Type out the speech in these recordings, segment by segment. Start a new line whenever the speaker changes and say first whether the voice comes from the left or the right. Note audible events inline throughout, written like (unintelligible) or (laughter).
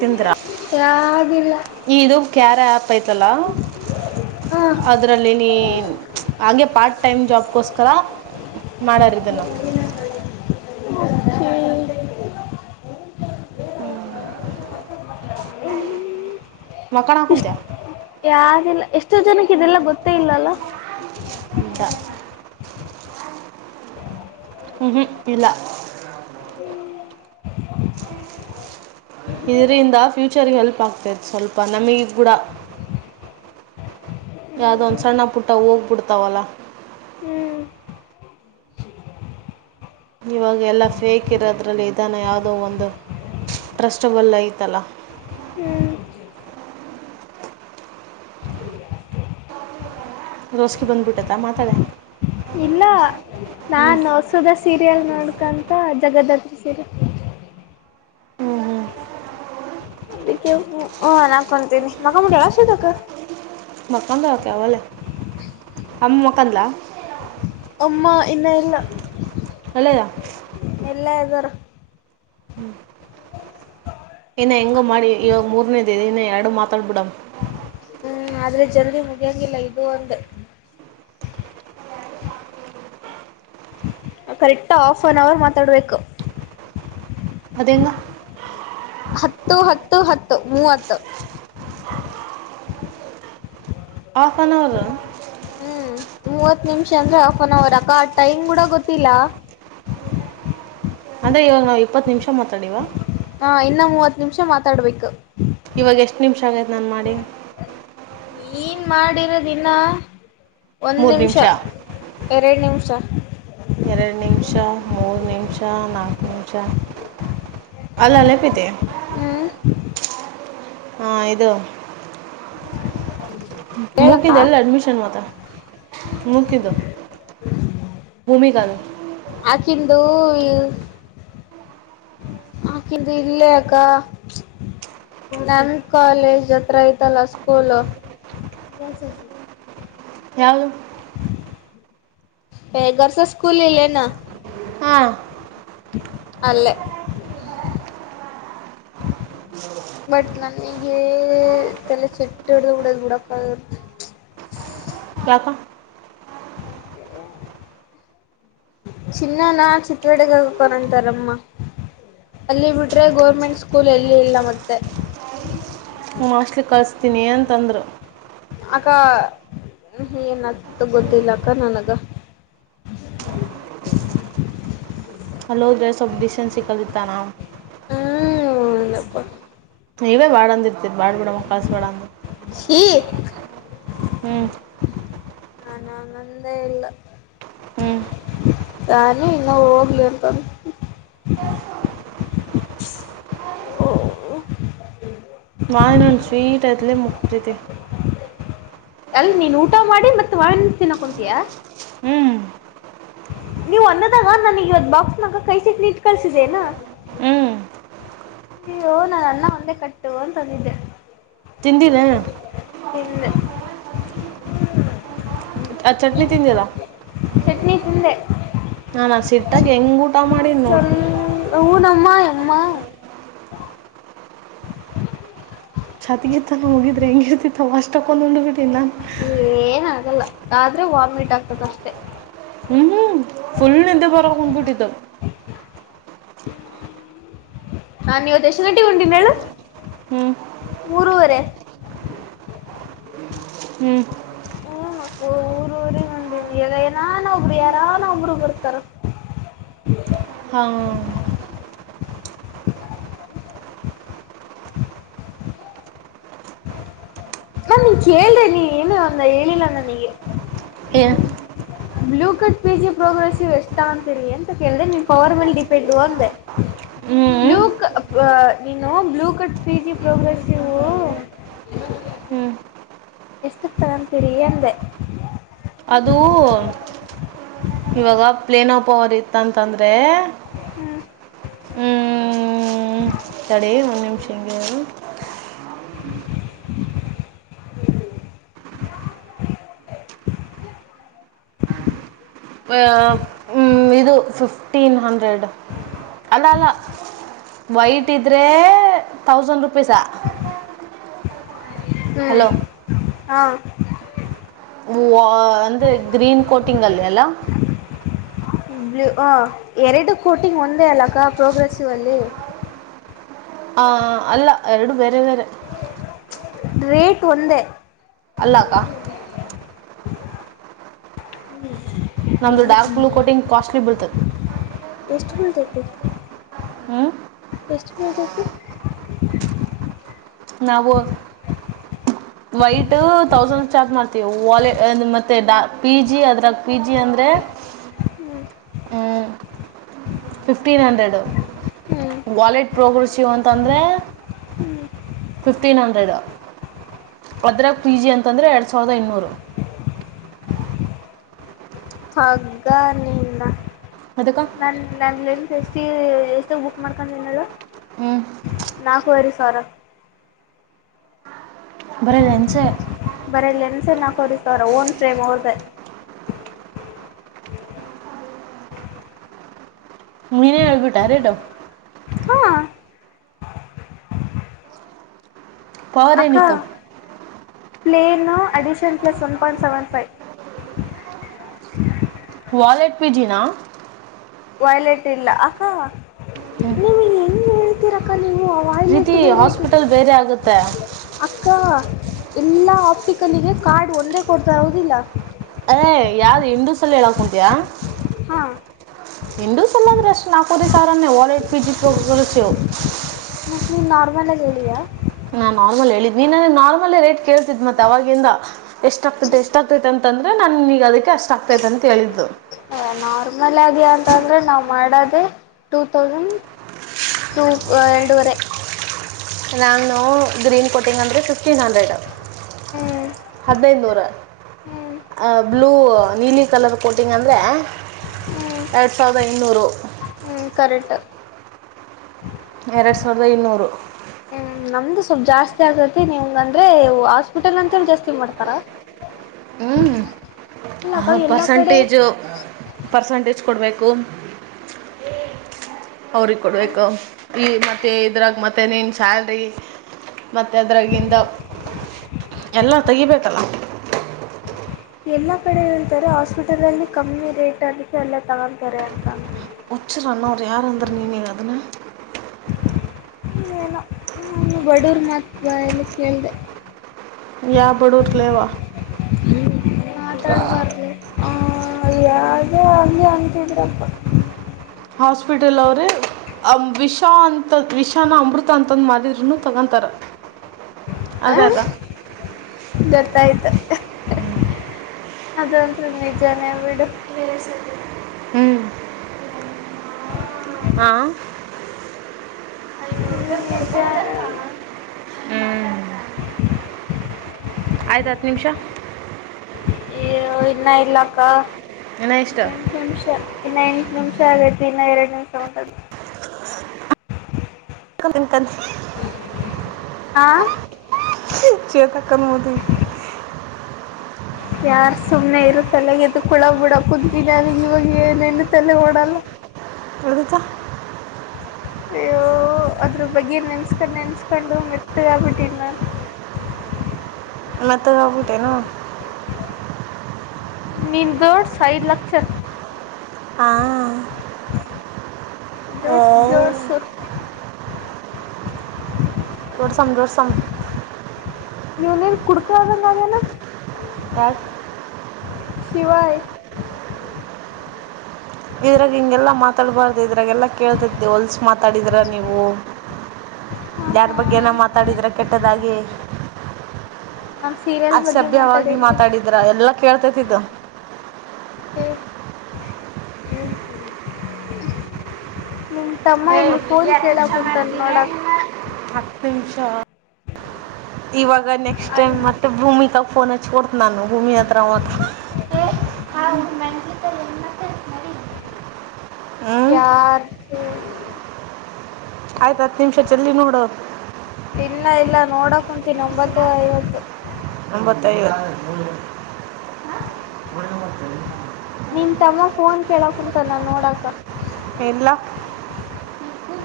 right: ತಿಂದ್ರಾ
left: ಯಾವ್ದಿಲ್ಲ
right: ಇದು ಕ್ಯಾರ ಆ್ಯಪ್ ಐತಲ್ಲಾ
left: ಹಾ
right: ಅದರಲ್ಲಿ ನೀ ಹಾಗೇ ಪಾರ್ಟ್ ಟೈಮ್ ಜಾಬ್ಗೋಸ್ಕರ ಮಾಡೋಾರಿದ್ದ ನ
left: ಹ್ಮ್
right: ಮಕ್ಕಳ ಕುತ್ಯ
left: ಯಾರಇಲ್ಲ ಎಷ್ಟೋ ಜನಕ್ಕೆ ಇದೆಲ್ಲ ಗೊತ್ತೇ ಇಲ್ಲಲ್ಲ
right: (inaudible) ಹ್ಮ್ ಹ್ಮ್ ಇಲ್ಲ ಇದರಿಂದ ಫ್ಯೂಚರ್ಗೆ ಹೆಲ್ಪ್ ಆಗ್ತೈತೆ ಸ್ವಲ್ಪ ನಮಗ ಕೂಡ ಯಾವ್ದದೊಂದ ಸಣ್ಣ ಪುಟ್ಟ ಹೋಗ್ಬ ಬಿಡ್ತಾವಲ್ಲ
left: ಹ್ಮ್
right: ಇವಾಗ ಎಲ್ಲ ಫೇಕ್ ಇರೋದ್ರಲ್ಲಿ ಇದಾನ ಯಾವುದೋ ಒಂದು ಟ್ರಸ್ಟಬಲ್ ಐತಲ್ಲ
left: ಹ್ಮ್
right: ರೋಸ್ ಗೆ ಬಂದು ಬುಟ್ಟತಾ ಮಾತಾಡೆ
left: ಇಲ್ಲ
right: ಹ್ಞೂ
left: ನಾನ್ ಹೊಸದ ಸೀರಿಯಲ್ ನೋಡ್ಕಂತ ಜಗದ್ದತ್ರಿ ಸೀರಿಯಲ್
right: ಹ್ಞೂ ಹ್ಞೂ
left: ಹ ನಾಕೊಂಡ ತ ನೀ ನ ಮುಷ್ಟ ತಕ (inaudible)
right: ಮಕ್ಕಂದ ಅವಾಗ್ ಅಲ್ಲೆ ಅಮ್ಮ ಮಕ್ಕದಾ
left: ಅಮ್ಮ ಇನ್ನ ಇಲ್ಲ
right: ಹಲೋ
left: ಇಲೇ ಇದಾರ
right: ಇನ್ನ ಹೆಂಗೋ ಮಾಡಿ ಇವಾಗ ಮೂರನೇದ ಇನ್ನ ಎರಡು ಮಾತಾಡ್ಬಿಡಮ
left: ಹ್ಮ್ ಆದ್ರೆ ಜಲ್ದಿ ಮುಗಿಯಂಗಿಲ್ಲ ಇದು ಒಂದು ಕರೆಕ್ಟ್ ಹಾಫ್ ಒನ್ ಅವರ್ ಮಾತಾಡ್ಬೇಕು
right: ಅದೇಂಗ
left: ಹತ್ತು ಹತ್ತು ಹತ್ತು ಮೂವತ್ತು
right: ಹಾಫ್ ಒನ್ ಅವರ್
left: ಹ್ಮ್ ಮೂವತ್ ನಿಮಿಷ ಅಂದ್ರೆ ಆಫ್ ಅನ್ ಅವರ್ ಅಕ್ಕ ಆ ಟೈಮ್ ಕೂಡ ಗೊತ್ತಿಲ್ಲಾ
right: ಅಂದ್ರೆ ಇವಾಗ ನಾವು ಇಪ್ಪತ್ತು ನಿಮಿಷ ಮಾತಾಡಿವಾ
left: ಹಾ ಇನ್ನ ಮೂವತ್ ನಿಮಿಷ ಮಾತಾಡ್ಬೇಕು
right: ಇವಾಗ ಎಷ್ಟು ನಿಮಿಷ ಆಗೈತ ನಾನು ಮಾಡಿ
left: ಏನು ಮಾಡಿರೋ ಇನ್ ಒಂದು ನಿಮಿಷ ಎರಡು ನಿಮಿಷ
right: ಎರಡು ನಿಮಿಷ, ಮೂರು ನಿಮಿಷ, ನಾಲ್ಕು ನಿಮಿಷ, ಅಲ್ಲ ಅಲ್ಲೇಪೇತೆ
left: ಹ್ಮ
right: ಹಾ ಇದು
left: ಹೇಳಕ್ಕ
right: ಮುಗಿದ್ದು ಎಲ್ಲ ಅಡ್ಮಿಷನ್ ಮಾತ್ರ ಮುಗಿದ್ದು ಭೂಮಿಕಾ
left: ಆಕಿಂದು ಆಕಿದ ಇಲ್ಲೆ ಅಕ್ಕಾ ನಮ ಕಾಲೇಜ್ ಹತ್ರ ಐತಲ್ಲ ಸ್ಕೂಲ್
right: (unintelligible)
left: ಬರ್ಸ ಸ್ಕೂಲ್ ಇಲ್ಲ ಎನ್
right: ಹಾ
left: ಅಲ್ಲೇ ಬಟ್ ನನಗೆ ತಲೆ ಚೆಟ್ ಹಿಡ್ದ ಬಿಡದು ಬಿಡಪ್ಪ
right: ಯಾಕ
left: ಹ್ಮ್ ಚಿನ್ನ ನ ಚಿತ್ರಟಗ ಕನಂತಾರಮ್ಮ ಅಲ್ಲಿ ಬಿಟ್ರೆ ಗೋರ್ಮೆಂಟ್ ಸ್ಕೂಲ್ ಎಲ್ಲಿ ಇಲ್ಲ ಮತ್ತೆ
right: ಮೋಸ್ಟಲಿ ಕಳಸ್ತೀನಿ ಅಂತಂದ್ರರು
left: ಅಕ್ಕ ಏನತ್ತು ಗೊತ್ತಿಲ್ಲ ಅಕ್ಕ ನನಗ
right: ಹಲೋದ್ರ ಸ್ವಲ್ಪ ಡಿಶನ್ ಕಲಿತ್ತಾನ
left: ಹ್ಮಪ್ಪ
right: ನೀವೇ ಬಾಡ ಅಂದಿರ್ತಿರಿ ಬ್ಯಾಡ್ ಬಿಡಮ್ಮ ಕಳಸ ಬ್ಯಾಡ್ ಅಂದ
left: (unintelligible)
right: ಹ್ಮಞ
left: ನ ನಂದೇ ಇಲ್ಲ
right: ಹ್ಞೂ
left: ನಾನು ಇನ್ನ ಹೋಗ್ಲಿ ಅಂತ ಓ
right: ಮಾವಿನ್ ಹನ್ನ ಸ್ವೀಟ್ ಅದಲೇ ಮುಕ್ತಿದೆ
left: ಅಲ್ ನೀನ್ ಊಟ ಮಾಡಿ ಮತ್ತತ್ಳ ತಿನ್ನ ಕುತೀಯಾ
right: ಹ್ಞೂ
left: ನೀವು ಅನ್ನದಾಗ ನ್ನನಗ ಇವತ ಬಾಕ್ಸ್ನಾಗ ಕಸಕ್ ನಿಟ್ ಕಳ್ಸಿದೆೇನಾ
right: ಹ್ಞೂ
left: ಅಯ್ಯೋ ನಾನ ಅನ್ನ ಒಂದೇ ಕಟ್ಟು ಅಂತಂದಿದ್ದೆ
right: ತಿಂದಿಲ ಎನ್
left: ಇನ್ನ (unintelligible)
right: ಆ ಚಟ್ನಿ ಇದ್ದೆ ಅಲ್ಲ
left: ಚಟ್ನಿ ತಿಂದೆ
right: ನಾನ್ ಸಿಟ್ಟಾಗಿ ಹೆಂಗ್ ಊಟ ಮಾಡಿನೊ
left: ಊನಮ್ಮ ಎಮ್ಮ (unintelligible)
right: ಛತಿಗೆತ್ತಾನ ಹೋಗಿದ್ರೆ ಹೆಂಗಿರ್ತಿತ್ತವ ಅಷ್ಟ ತೊಗೊಂಡ್ ಉಂಡ ಬಿಟ್ಟೀನಿ ನಾನ
left: ಏನಗಲ್ಲ ಆದ್ರೆ ವಾಮಿಟ್ ಆಗ್ತದ ಅಷ್ಟೆ.
right: ಹ್ಞೂ ಫುಲ್ ನಿದ್ದೆ ಬರಕತ್ತ ಬಿಟ್ಟಿತ್ತ
left: (unintelligible) (inaudible) ನಾ ಇವತ್ತ ಎಷ್ಟ ಗಂಟೆಗೆ ಉಂಡೇನ ಹೇಳು
right: ಹ್ಞೂ
left: (inaudible) ಮೂರುವರೆ
right: ಹ್ಮ್
left: ಹ್ಮ್ ಊರ ಊರಿ ಬಂದಿನಿ ಎಗ ಏನಾನ ಒಬ್ರು ಯಾರಾನ ಒಬ್ರು ಬರತಾರ್
right: ಹಾ
left: ನಾ ನಿನ್ನ ಕೇಳ್ದೇ ನೀ ಏನು ಅಂದ ಹೇಳಿಲ್ಲ ನನಗೆ
right: (unintelligible)
left: blue cut P G progress ಎಷ್ಟ ತಗೋತೀರಿ ಅಂತ ಕೇಳಿದೆ ನಿಮ್ ಪವರ್ ಮೇಲೆ ಡಿಪೆಂಡ್ ಅಂದೇ
right: ಹ್ಞೂ
left: ಬ್ಲೂ ಕ್ ಅಪ್ ನೀನು blue cut P G progress ಯುವು
right: ಹ್ಞೂ
left: ಎಷ್ಟ ತಗೋತಿರಿ ಅಂದೆ.
right: ಅದುೂ ಇವಾಗ ಪ್ಲೇನ್ ಆಪ ಅವರ್ ಇತ್ತಂತಂದರೆ.
left: ಹ್ಮ್
right: ತಡೆ ಒಂದು ನಿಮಿಷ ಹಂಗೆ ಇರು ಈವಾಗ್ ಹ್ಮ್ಮ್ ಇದು ಫಿಫ್ಟೀನ್ ಹಂಡ್ರೆಡ್ (inaudible) ಅಲ್ಲ ಅಲ್ಲ ವೈಟ್ ಇದ್ರೆ ತೌಸಂಡ್ ರುಪೀಸಾ..
left: ಹ್ಮ್
right: ಹಲೋ
left: (unintelligible) ಹಾ
right: ಹೂವ್ವ್ ಅಂದ್ರೆ ಗ್ರೀನ್ ಕೋಟಿಂಗ್ ಅಲ್ಲಿ ಅಲ್ಲಾ
left: ಬ್ಲೂ ಹ ಎರಡು ಕೋಟಿಂಗ್ ಒಂದೇ ಅಲ್ಲಕ್ಕ ಪ್ರೋಗ್ರೆಸಿವ್ ಅಲ್ಲಿ
right: ಆ ಅಲ್ಲ ಎರಡು ಬೇರೆ ಬೇರೆ.
left: (inaudible) ರೇಟ್ ಒಂದೇ
right: ಅಲ್ಲಕ್ಕಾ
left: (unintelligible)
right: ನಮ್ಮದು
left: ಮುಂದ
right: ಡಾರ್ಕ್ ಬ್ಲೂ ಕೋಟಿಂಗ್ ಕಾಸ್ಟ್ಲಿ ಬೀಳ್ತದೆ
left: (unintelligible) ಎಷ್ಟ ಬಿಳ್ಳತೇತಿ
right: ಹ್ಞೂ
left: (inaudible) ಎಷ್ಟ ಬಿಳ್ಳತೇತಿ
right: ನಾವ ವೈಟ ತೌಸಂಡ್ ಚಾರ್ಜ್ ಮಾಡತೀವಿ ವಾಲೆ ಮತ್ತೆ ಡಾ ಪಿ ಜಿ ಅದ್ರಾಗ ಪಿ ಜಿ ಅಂದರೆ
left: ಹ್ಮ್
right: ಫಿಫ್ಟೀನ್ ಹಂಡ್ರೆಡು
left: ಹ್ಮ್
right: ವಾಲೆಟ್ ಪ್ರೋಗ್ರೆಸೀಿವ್ ಅಂತಂದರೆ. ಫಿಫ್ಟೀನ್ ಹಂಡ್ರೆಡು ಅದ್ರಾಗ ಪಿ ಜಿ ಅಂತಂದರೆ ಎರಡು ಸಾವಿರದ ಇನ್ನೂರು.
left: ಹಗ್ಗ ನಿನ್ನ
right: ಅದಕ್ಕೆ
left: (inaudible) ನನ್ನ ನಾ ಲೆಂತ ಎಷ್ಟ ಎಷ್ಟ ಬುಕ್ ಮಾಡ್ಕೊಂಡನಲ್ಲ
right: ಹ್ಞೂ
left: ನಾಕುವರಿ ಸಾವರ
right: (unintelligible)
left: ಬರೀ ಲೆನ್ಸ್ ನಾಕುವರಿ ಸಾವಿರ ಓನ್ ಫ್ರೇಮ್ ಅವ್ರದೆ
right: ನೀನೇ ಹೇಳ್ಬಿಟ್ಟ ರೇಟು.
left: ಹಾ
right: ಪವರ್
left: ಅಕ್ಕ
right: ಏನಿತ್ತು
left: plain addition plus one point seven five.
right: Wallet ಪಿಜಿನಾ
left: ವಾಯ್ಲೆಟ್ ಇಲ್ಲ ಅಕ್ಕ ನೀವು ಹೆಂಗ ಹೇಳ್ತೀರಕ್ಕ ನೀವು ವಾಯ್ಲೆಟ್
right: ಪ್ರೀತಿ
left: ಬೇರೆ
right: ಹಾಸ್ಪಿಟಲ್ ಬೇರೆ ಆಗುತ್ತೆ
left: ಅಕ್ಕ ಎಲ್ಲಾ ಆಪ್ಟಿಕಲಿಗೆ ಕಾರ್ಡ್ ಒಂದೇ ಕೊಡ್ತಾರ ಹೌದಿಲ್ಲ
right: ಅದೆ ಯಾವದ್ ಹಿಂದೂಸಲ ಹೇಳಕೊಂತಿಯಾ
left: ಹಾ
right: ಹಿಂದೂಸಲಿ ಆದ್ರ ಎಷ್ಟ ನಾಕೂವರಿ ಸಾವಿರಾನೇ ಒಲ್ಟ್ ಪಿಜಿ ಪ್ರೋಗ್ರೆಸ್ಸಿವ್
left: ಮತ್ತ ನೀ ನಾರ್ಮಲಾಗ ಹೇಳಿಯಾ
right: ನಾನ್ ನಾರ್ಮಲ್ ಹೇಳಿದ್ ನೀನ್ ನನಗ ನಾರ್ಮಲೇ ರೇಟ್ ಕೇಳ್ತಿದ್ ಮತ್ತೆ ಅವಾಗಿಂದ ಎಷ್ಟ ಆಗ್ತೈತೆ ಎಷ್ಟ ಆಗ್ತೈತೆ ಅಂತ ಅಂತಂದ್ರೆ ನಾನೀಗ ಅದಕ್ಕೆ ಅಷ್ಟ ಆಗ್ತೈತೆ ಅಂತ ಹೇಳಿದ್ದ
left: ನಾರ್ಮಲ್ ಆಗಿ ಅಂತ ಅಂದ್ರೆ ನಾವು ಮಾಡೋದೇ ಟೂ ತೌಸಂಡ್ ಟು ಎರಡೂವರೆ
right: ನಾನು ಗ್ರೀನ್ ಕೋಟಿಂಗ ಅಂದ್ರೆ ಫಿಫ್ಟೀನ್ ಹಂಡ್ರೆಡ್
left: ಹ್ಞೂ
right: ಹದನೈದ ನೂರ್
left: ಹ್ಞೂ
right: ಆ ಬ್ಲೂ ನೀಲಿ ಕಲರ್ ಕೋಟಿಂಗ್ ಅಂದರೆ
left: ಹ್ಮ್
right: ಎರಡು ಸಾವಿರದ ಇನ್ನೂರು
left: ಹ್ಮ್ ಕರೆಕ್ಟ್
right: ಎರಡ್ ಸಾವಿರದ ಇನ್ನೂರು
left: ಹ್ಮ್ ನಮ್ದು ಸ್ವಲ್ಪ ಜಾಸ್ತಿ ಆಗತಿ ನಿಮ್ಗ ಅಂದ್ರೆ ಹಾಸ್ಪಿಟಲ್ ಅಂತೇಳ ಜಾಸ್ತಿ ಮಾಡ್ತಾರಾ (inaudible)
right: ಹ ಹಾ
left: ಕಡೆ
right: ಪರ್ಸೆಂಟೇಜ್ ಪರ್ಸಂಟೇಜ್ ಕೊಡಬೇಕು ಅವ್ರಿಗ
left: ಅ
right: ಕೊಡಬೇಕು ಈಗ ಮತ್ತ ಇದ್ರಾಗ ಮತ್ತೆ ನೀನ ಸ್ಯಾಲ್ರಿ ಮತ್ತೆ ಅದ್ರಾಗಿಂದ ಎಲ್ಲಾ ತೆಗಿಬೇಕಲ್ಲ
left: ಎಲ್ಲಾ ಕಡೆ ಹೇಳ್ತಾರೆ ಹಾಸ್ಪಿಟಲಲ್ಲಿ ಕಮ್ಮಿ ರೇಟ್ ಅದಕ್ಕೆ ಅಲ್ಲೇ ತಗೊಂತಾರೆ ಅಂತ
right: ಹುಚ್ಚರ ಅನ್ನೂರ ಯಾರ ಅಂದ್ರ ನೀನಗ ಅದನ್ನ
left: ಏನೋ ನಾನು ಬಡೂರ್ ಮಾತ್ ಬಾಯಲ್ಲಿ ಕೇಳ್ದೇ
right: ಯಾ ಬಡೂರ್ಲೆ ಯೆವ್ವಾ
left: ಹ್ಮ ಮಾತಾಡಬಾರದು ಹ್ಮ್ ಯಾವದೇ ಹಂಗೆ ಅಂತಿದ್ರಪ್ಪ
right: ಹಾಸ್ಪಿಟಲ್ ಅವ್ರೇ ಅ ವಿಷ ಅಂತ ವಿಷಾನ ಅಮೃತ ಅಂತಂದ ಮಾರಿದ್ರೂನು ತಗೊಂತಾರ
left: ಹ ಗೊತ್ತಾಯ್ತು ಅದಂತ್ರು ನಿಜಾನೇ ಬಿಡು
right: ಹ್ಮ್ ಹಾಂ
left: (unintelligible) ಹ್ಮ್ ನಿಜಾನು
right: ಹ್ಞೂ ಆಯ್ತ ಹತ್ತ ನಿಮಿಷ
left: ಇಯೋ ಇನ್ನ ಇಲ್ಲಾಕ್ಕ
right: ಇನ್ನ
left: ಈಗ
right: ಎಷ್ಟು
left: ಎಂಟ್ ನಿಮಿಷ ಇನ್ನ ಎಂಟ ನಿಮಿಷ ಆಗೈತಿ ಇನ್ನ ಎರಡ್ ನಿಮಿಷ ಮಾತಾಡು
right: (unintelligible)
left: ಹಾ
right: ಶ್ವೇತಕನೂರಿಗಿ
left: ಯಾರ್ ಸುಮ್ನೆ ಇರು ತಲೆಗೆದಕುಳ ಬಿಡಕುತ್ತಿದ ನನಗ ಇವಾಗ ಏನೇನು ತಲೆ ಹೊಡಲ್ಲ
right: ಎದ್ದಕ
left: ಅಯ್ಯೋ ಅದ್ರ ಬಗ್ಗೆ ನೆನ್ಸ್ಕೊಂಡ್ ನೆನ್ಸ್ಕೊಂಡು ಮೆತ್ತಗಾಗಬಿಟ್ಟಿನಿ ನಾ
right: ಲತ್ತಗಾಗ್ಬಿಟ್ ಏನು
left: ನಿನ್ ಜೋಡ್ಸ್ ಐದ ಲಕ್ಷ
right: ಹಾಂ ಏ
left: ಜೋಡ್ಸ್ ಜೋಡ್ಸ್
right: ಜೋಡಸ್ಮ್ ಜೋಡಸ್ಮ್
left: ಇವನೇನೇ ಕುಡುಕ ಆದಂಗ್ ಆಗ್ಯಾನ
right: (unintelligible)
left: ಶಿವಾಯ
right: ಇದ್ರಾಗ ಹಿಂಗೆಲ್ಲ ಮಾತಾಡಬಾರ್ದು ಇದ್ರಾಗೆಲ್ಲ ಕೇಳ್ತದ್ದ ಹೊಲ್ಸ ಮಾತಾಡಿದ್ರೆ ನೀವು
left: ಹಾ
right: ಯಾರ
left: ಹಾ
right: ಬಗ್ಗೆ ಏನೋ ಮಾತಾಡಿದ್ರ ಕೆಟ್ಟದಾಗಿ
left: ನಾನು ಸೀರಿಯಲ್ ಬಗ್ಗೆ
right: ಅಸಭ್ಯವಾಗಿ
left: ಮಾತಾಡಿದ್ವಿ
right: ಮಾತಾಡಿದ್ರ ಎಲ್ಲ ಕೇಳ್ತೇತಿ ಇದ
left: ಹ್ಮ ಹ್ಮ ನಿಮ ತಮ್ಮ ಇಲ್ಲಿ ಫೋನ್ ಕೇಳಕ್ ಕುಂತನ ನೋಡಕ್
right: ಹತ್ತು ನಿಮಿಷ ಇವಾಗ ನೆಕ್ಸ್ಟ್ ಟೈಮ್
left: ಅಲ್ಲಿ
right: ಮತ್ತೆ ಭೂಮಿಕಾ ಫೋನ್ ಕೊಡ್ತ ನಾನು ಭೂಮಿ ಹತ್ರ ಮತ್ತ್
left: ಯಾರದ
right: ಆಯ್ತ ಹತ್ ನಿಮಿಷ ಜಲ್ದಿ ನೋಡ
left: ಇಲ್ಲ ಇಲ್ಲ ನೋಡ ಕುಂತೀನಿ ಒಂಬತ್ತು ಐವತ್ತು.
right: ಒಂಬತ್ತ ಐವತ್ತ ಒಳಗತಿ (unintelligible)
left: ನಿಮ್ ತಮ್ಮ ಫೋನ್ ಕೇಳಕ್ ಕುಂತನ್ ನೋಡ ಅಕ್ಕ
right: ಎಲ್ಲ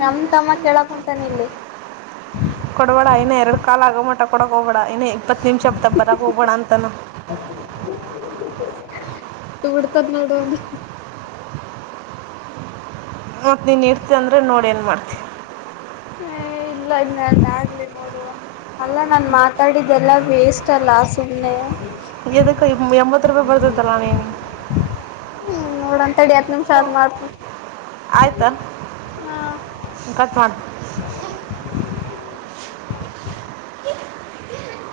left: ನಮ ತಮ್ಮ ಕೇಳ ಕುಂತನ ಇಲ್ಲೆ
right: ಕೊಡಬೇಡ ಇನ್ ಎರಡು ಕಾಲ ಆಗೋಮಟ ಕೊಡಕ್ಕೆ ಹೋಗಬೇಡ ಇನ ಇಪ್ಪತ್ತು ನಿಮಿಷ ಬರಕ್ಕೆೋಗಬೇಡ ಅನ
left: ಹ ತುಡುತದ ನೋಡ ಅವಂದ
right: ಮತ್ತ ನೀನ್ ಇಡ್ತಿ ಅಂದ್ರೆ ನೋಡ್ ಏನ್ ಮಾಡ್ತತಿ
left: ಹ ಇಲ್ಲ ಇನ್ನ ನಂದ ಆಗ್ಲಿ ನೋಡು ಅಲ್ಲ ನಾನ ಮಾತಾಡಿದೆೆಲ್ಲ ವೇಸ್ಟ್ ಅಲ್ಲ ಸುಮ್ಮ್ನೆ
right: ಎದಕ್ಕ ಎಂಬತ್ತು ರೂಪಾಯಿ ಬರ್ತತ್ತಲ್ಲ ನೀನ
left: ಹ್ಮ್ ನೋಡನ ತಡಿ ಹತ್ ನಿಮಿಷ ಅತ್ ಮಾಡ್ತೀನಿ
right: ಆಯ್ತಾ
left: ಹಾ
right: ಕಟ್ ಮಾಡ್